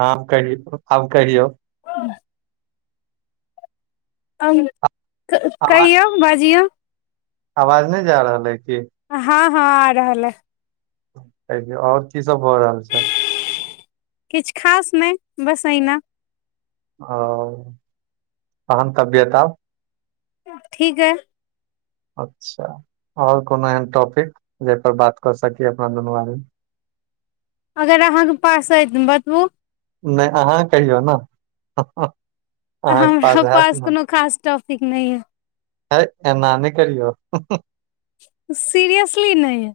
हाँ कहि आब कहिओ [inaudible] आवाज कहियौ बाजियौ आवाज नहिं जा रहल है की हाँ हाँ आ रहल है आओर की सब भऽ रहल छै किछ खास नहि बस एहिना ओ अहन तबियत आउ ठीक ये अच्छा आओर कोनो एहन टॉपिक जाहिपर बात कऽ सकी अपना दुनू आद अगर अहाँ के पास हेत तऽ बतबु नहि अहाँ कहियौ ने अहाँके हमरा हैत पास कोनो खास टॉपिक नहि यए हे एना नहि करियौ सीरियसली नहि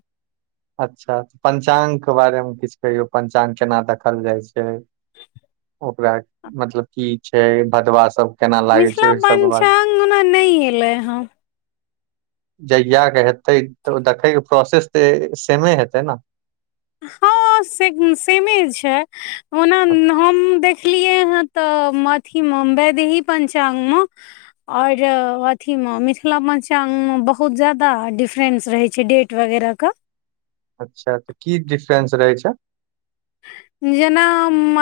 अच्छा पंचांग के बारे मे किछु कहियौ पंचा्ग केना देखल जाई छै ओकरा मतलब की छै भदवा सब केना लागे छै ओहि सब के बाद अंगना नहि एलै हँ जहिय के हेतै तऽ देखैके प्रोसेस तऽ सेमे हेतै ने हाँ से सेमे छै ओना हम देख देखलियै हँ तऽ मथी में बेदहि पंचांग में और अथी में मिथिला मंचागं में बहुत जादा डिफरेंस रहे छै डेट वगैरह का अच्छा तऽ की डिफ्रेंस रहै छै जेना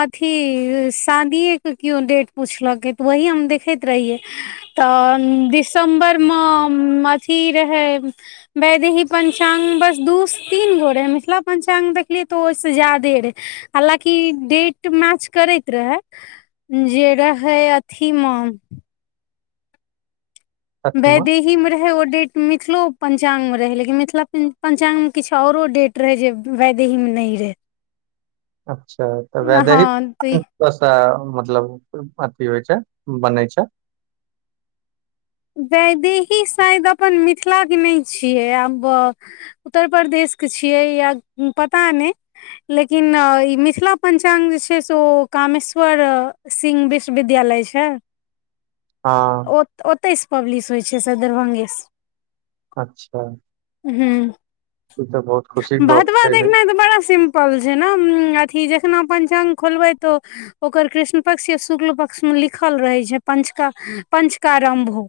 अथी शादीए के केओ डेट पुछलक ओहि हम देखैत रहियै तऽ दिसम्बरमे अथी रहै वैदही पंचांग मे बस दू तीन गो रहे मिथिला पंचांग देखलिये तो ओहिस ज्यादे रहे हालाँ की डेट मैच करैत रहै जे रहै अथीमे अथीमे बेदीह में रहे ओ डेट मिथिलो पंचांग में रहे लेकिन मिथिला पंचांग में किछु औरो डेट वेदैहि में नै रहे अच्छा तऽ वैद हँ तऽ सा मतलब अथी होइ छै बनै छै वैदेही शायद अपन मिथिला के नहि छियै आब बऽ उत्तर प्रदेशके छियै या पता नहि लेकिन ई मिथिला पञ्चाङ्ग जे छै से ओ कामेश्वर सिंह विश्वविद्यालय छै हँ ओतहि सँ पब्लिश होई छै दरभंगे सँ अच्छा ह ई तऽ बहुत खुशी के गप भदवा छै रे देखना तऽ बड़ा सिम पल छै ने अथी जखना पञ्चाङ्ग खोलबै तऽ ओकर कृष्ण पक्ष या शुक्ल पक्ष में लिखल रहे छै पंचका पंचकारंभऽ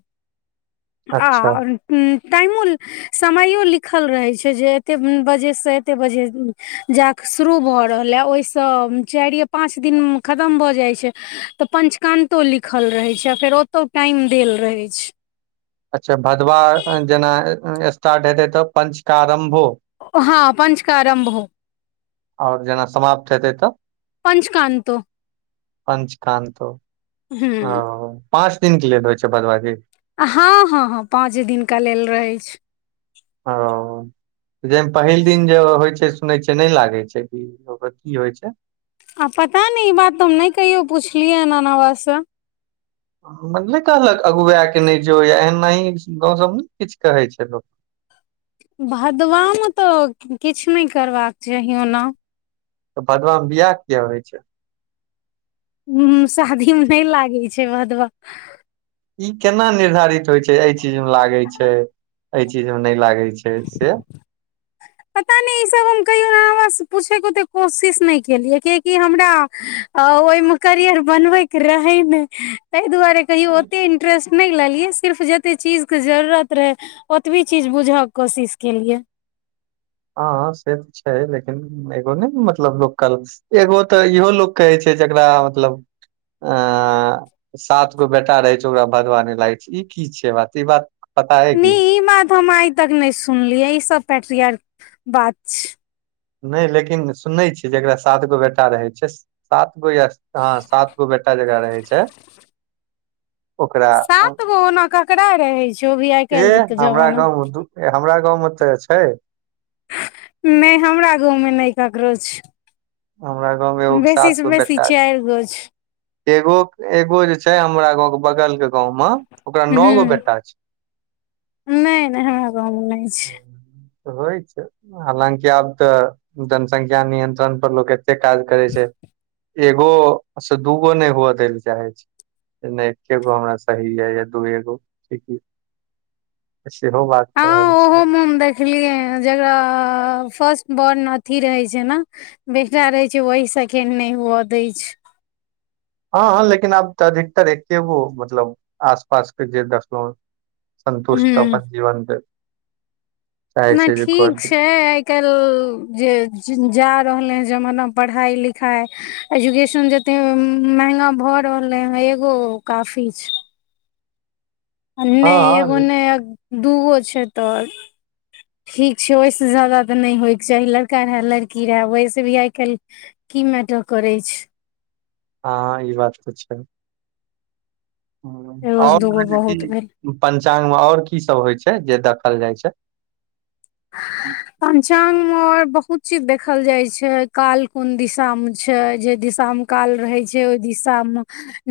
आ अच्छा ओ टामयो समयो लिखल रहैत छै जे एते बजे सँ एते बजे जाएऽ शुरू भऽ रहलए ओहि सँ चारि ये पाँच दिन खतम भऽ जाइत छै तऽ पंचका्तो लिखल रहैत छै आ फेर ओतौ टाइम देल रहैत छै अच्छा भदवाह जेना स्टार्ट हेतै तऽ पञ्चकारम्भो हाँ पंच कऽ रम्भो आओर जेना समाप्त हेतै तऽ पंचकान्तो पञ्चका्त हूँ हाँ पाँच दिन के लेल होइ छै भदबा की हँ हँ हँ पाँच दिनका लेल रहैत हा आ जाहिमे पहिल दिन जे होइ छै सुनै छै नहि लागै छै ओ की होइ छै आ पता नहि ई बात तऽ हम नहि कहियौ पुछलियै एना एनावा सँ नहि कहलक अगुआए के नहि जो या एनाही गाँव सब में ने किछु कहै छै लोक भदवा में तऽ किछु नहि करबाक चाही ओना तऽ भदवामे बियाह किये होइ छै हु शादी में नहि लागै छै भादवा ई केना निर्धारित होइ छै एहि चीज मे लागे छै एहि चीज में नहि लागै छै से पता नहि ई सभ हम कहियो‌ सँ पूछय के ओते कोशिश नहि केलियै किया कि हमरा ओहि मे करियर बनवे के रहे ने ताहि दुआरे कहियो ओते इंटरेस्ट नहि लेलियै सिर्फ जते चीज के जरुरत रहे ओतबी चीज बुझय के कोशिश केलियै हाँ से तऽ छै लेकिन एगो नहि ने मतलब लोक एगो तऽ इहो लोक कहै छै जकरा मतलब अऽ सात गो बेटा रहै छै ओकरा भदवा नहि लागै छै ई की छै बात ई बात पता अइ नी की ई बात हम आइ तक नहि सुनलियै ई सब पेट्रियार बात छै नहि लेकिन सुनै छियै जेकरा सात गो बेटा रहै छै सात गो या हँ सात गो बेटा जकरा रहै छै ओकरा सात गो ओना ककरा रहै छै ओ भी आइ काल्हि ऐह के हमरा जमाना गाँंव मे दु ए हमरा गाँंव मे तऽ छै नहि हमरा गाँवमे नहि ककरो छै हमरा गाँवमे एगोके बेसी सात से गो बेसी बेटा छै चारि गो छै एगो एगो जे छै हमरा गाँंव के बगल के गाँव मे ओकरा नओ गो हूँ बेटा छै नहि नहि हमरा गाँवमे नहि छै होइ छै हालाँकि आब तऽ जनसंख्या नियंत्रण पर लोक काज करै छै एगो से दूगो नहि हुअ दै लऽ चाहै छै नहि एके गो हमरा सही या दूए गो सेहो बात कहे रहल छै फि [unintelligible] जकरा फर्स्ट बॉर्न अथी रहै छै ने बेटा रहै छै वही सेकेंड नहि हुअ दै छै हाँ हाँ लेकिन आब तऽ अधिकतर एके गो मतलब आस पास के जे दसलो संन्तुष्ट हूँ अपन जीवन चाहै ओना छै जे ठीक खोजी छै आइ काल्हि जे जा रहलै हइ जमाना पढ़ाइ लिखाइ एजुकेशन जते महंगा भऽ रहले ह एगो काफी छै आ नेय एगो हँ नहि दूगो छै तऽ ठीक छै ओहिसँ जा्यदा तऽ नहि होयके चाही लड़का रहए लड़की रहए वहिस भी आइ काल्हि की मेटर करै छै हँ ई बात तऽ छै एगो सँ और दूगो बहुत भेल पंचांगमे और की सब होइ छै जे देखल जाइ छै [inaudible] पंचांग मे आओर बहुत चीज देखल जाय छै काल कोन दिशामे छै जे दिशा मे काल रहै छै ओहि दिशा मे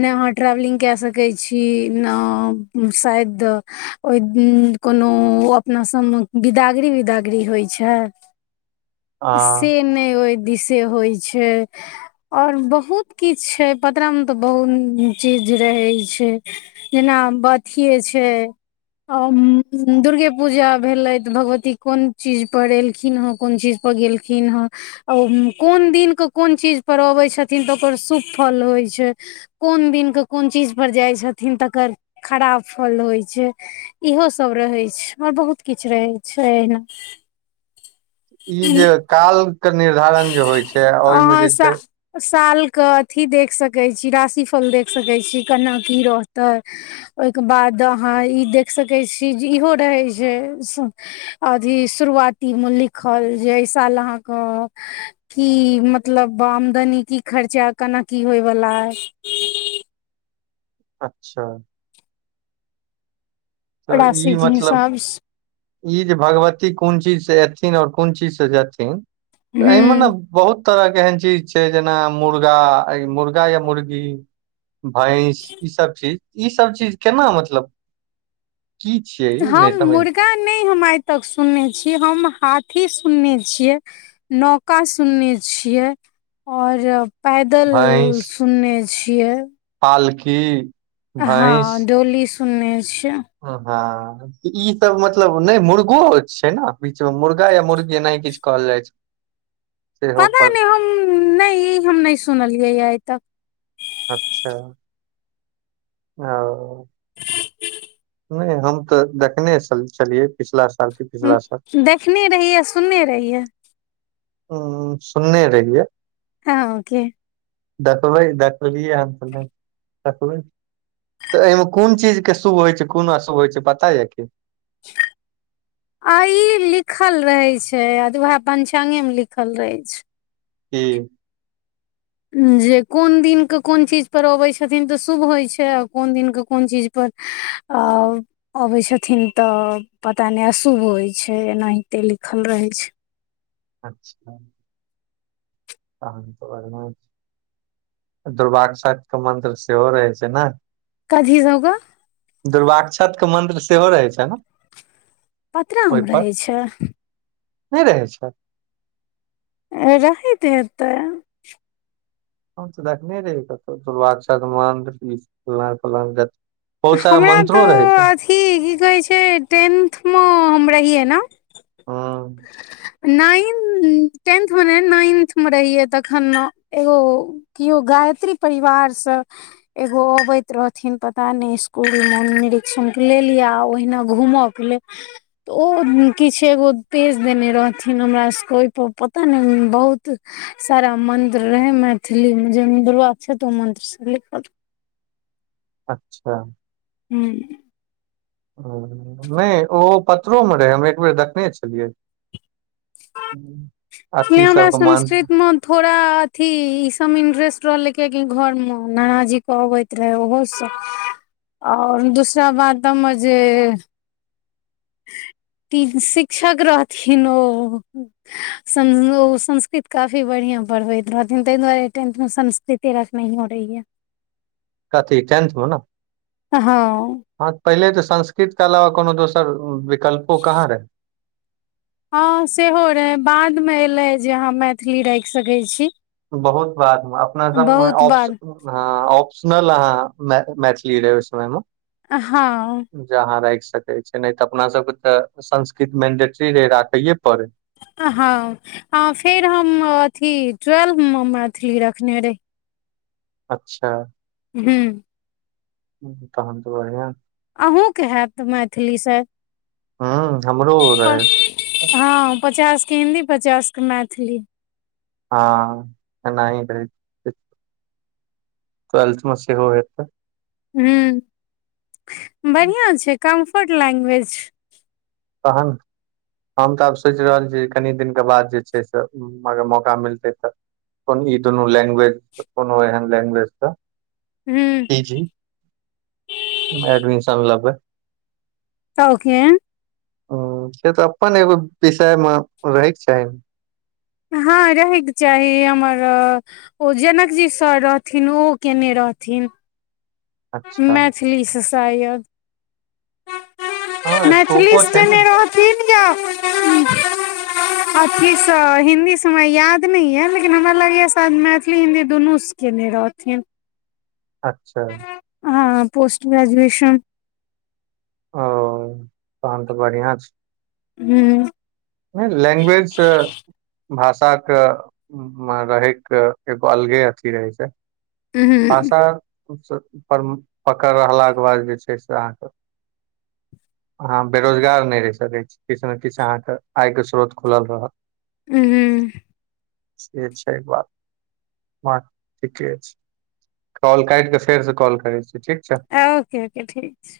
नहि अहाँ ट्रेवलिंग कए सकै छी न शायद ओहि कोनो ओ अपना सब मे बिदा डेली बिदागरी होइ छै आ से नै ओहि दिसे होई छै और बहुत किछु छै पतड़ा मे तऽ बहुत चीज रहै छै जेना अथीए छै दुर्गे पूजा भेलै तऽ भगवती बत्ती कोन चीजपर एलखिन हँ कोन चीजपर गेलखिन हँ और कोन दिनके कोन चीजपर अबैत छथिन तऽ ओकर शुभ फल होइ छै कोन दिन के कोन चीज पर जाय छथिन तकर खराब फल होइ छै इहो सब रहै छै आर बहुत किछ रहै छै एहिना ई जे काल के निर्धारण जे होइ छै आ ओहि मे अहाँ जे सा सालके अथी देख सकैत छी राशि फल देख सकैत छी केना की रहतै ओहिके बाद अहाँ ई देख सकैत छी जे इहो रहै छै अथी शुरुआतीमे लिखल जे एहि साल अहाँके की मतलब आमदनी की खर्चा केना की होयवला अय अच्छा तऽ ई राशि के मतलब हिसाब से ई जे भगवती कोन चीजसँ एथिन आ कोन चीजसँ जेथिन तऽ एहिमे ने हूँ बहुत तरह के एहन चीज छै जेना मुर्गा मुर्गा या मुर्गी भैंस ई सब चीज ई सब चीज केना मतलब की छियै ई हम नहि समझ मुर्गा नहि हम आई तक सुनने छियै हम हाथी सुनने छियै नौका सुनने छियै आओर पैदल सुनने छियै पालखी हँ डोली सुनने छियै ह हँ ऽ ई सब मतलब नहि मुर्गो होत छै ने बीच मे मुर्गा या मुर्गी किछु कहल जाई छै सेहो पता पर नहि नहि ई हम नहि सुनलियै यऽ आइ तक अच्छा ओ ह नहि हम तऽ देखने छलियै पिछला साल के पिछला साल देखने रहियै सुनने रहियै उ सुनने रहियै हँ ओके देख भै देखलीएन आ तऽ नै तऽ एहिमे कोन चीज के शुभ होइ छै कोन अशुभ होइ छै पता य की आ इ लिखल रहे छै आ द उएह पं्चांगे मे लिखल रहे छै ह जे कोन दिन के कोन चीज पर अबै छथिन तऽ शुभ होइ छै आ कोन दिन के कोन चीज पर आओ अबैत छथिन तऽ पता नहि अशुभ होइत छै एनाहिते लिखल रहैत छै अच्छा तहन तऽ बढ़मे [unintelligible] दुर्भा कस के मंत्र सेहो रहै छै ने कधीजउगा [unintelligible] दुर्वाक्षत के मन्त्र सेहो रहैत छै ने पतरामे ओहिपर रहै छै नहि रहै छै रहत हे तै हम तऽ देखने रे कहु दुर्ाक्षत मन्दग हमरा तऽ अथी की कहै छै टेंथमे हम रहियै ने हाँ टेंथमेने नाइन्थ मे रहियै तखन एगो केओ गायत्री परिवारसँ एगो अबैत रहथिन पता ने स्कूल मेन निर्षण के लेले लिये ओहिना घूमब तऽ ओ किछ एगो पेज देने रहथिन हमरा सबके ओहिपर पता नहि बहुत सारा मंत्र रहे मैथिली मे जे दुरवा अक्षतो ओ मंत्र से अच्छा हू ह नहि ओ पथरो मे रहै हम एक बेर देखने छलियै इसलिए अथी हमरा सबके मान संस्कृत मे थोड़ा अथी इ सब मे इंट्रेस्ट रहले के की घर मे नान जी कहबे रहे ओहो सब ओर दूसरा बातमे जे ती शिक्षक रहथिन ओ ओ संस्कृत काफी बढ़िया पढ़बैत रहथिन ताहि दुआरे टेंथ मे संस्कृत तेरह से नहियो रहीयै कथी टेंथ मे ने हँ हँ पहिले तऽ संस्कृत के अलावा कोनो दोसर विकल्पो कहाँ रहे हँ सेहो रहै बादमे एलै जे अहाँ मैथिली राखि सकैत छी बहुत बादमे अपना बहुत सबमेऑप्श बाद हँ ऑप्शनल अहाँ मैथिली रह समयमे हँ जहााँ राखि सकै छै नहि तऽ अपना सबके तऽ संस्कृत मेंडेटरी रहे राखैे पड़े हँ फेर हम अथी ट्वेल्व मे मैथिली रखने रहे अच्छा हू तहन तऽ बढ़िया अहूँके हैत मैथिलीसँ हु हमरो ओ रहे हँ पचासके हिन्दी पचास के मैथिली हँ एना टेल्थ मे सेहो हेतै ह बढ़िआ छै कम्फर्ट लैंग्वेज तहन हम तऽ आब सोचि रहल छीै कनि दिनके बाद जे छै से अगर मौका मिलतै तऽ को ई दुनू लैंग्वेज कोनो एहन लैंग्वेज तऽ हूँ पी जी एडमिशन लबै तौके ह से तऽ अपन एगो विषय मे रहैके चाही हँ रहयके चाही हमर ओ जनकजी सर रहथिन ओ केने रहथिन अच्छा मैथिली से शायद हँ मैथिली स्कोपो छै ने से रह तिन गो अथीसँ हिन्दीसँ हमरा याद नहि यऽ लेकिन हमरा लगैए मैथिली हिन्दी दुनू केने रहथिन अच्छा हँ पोस्ट ग्राजुएशन ओ तहन तऽ बढ़िआँ छै ह्म नहि लैंग्वेजसँ भाषाके रहैके एगो अलगे अथी रहै छै हूँ भाषा पर पकड़ रहलाके बाद जे छै से अहाँके अहाँ बेरोजगार नहि रहि सकैत छी किछ ने किछ अहाँके आय के स्रोत खुलल रह ह ह से छै एक बात ब ठीके छै कॉल काट कऽ फेर से कॉल करै छीै ठीक छै ओकेे ओके ठीक छै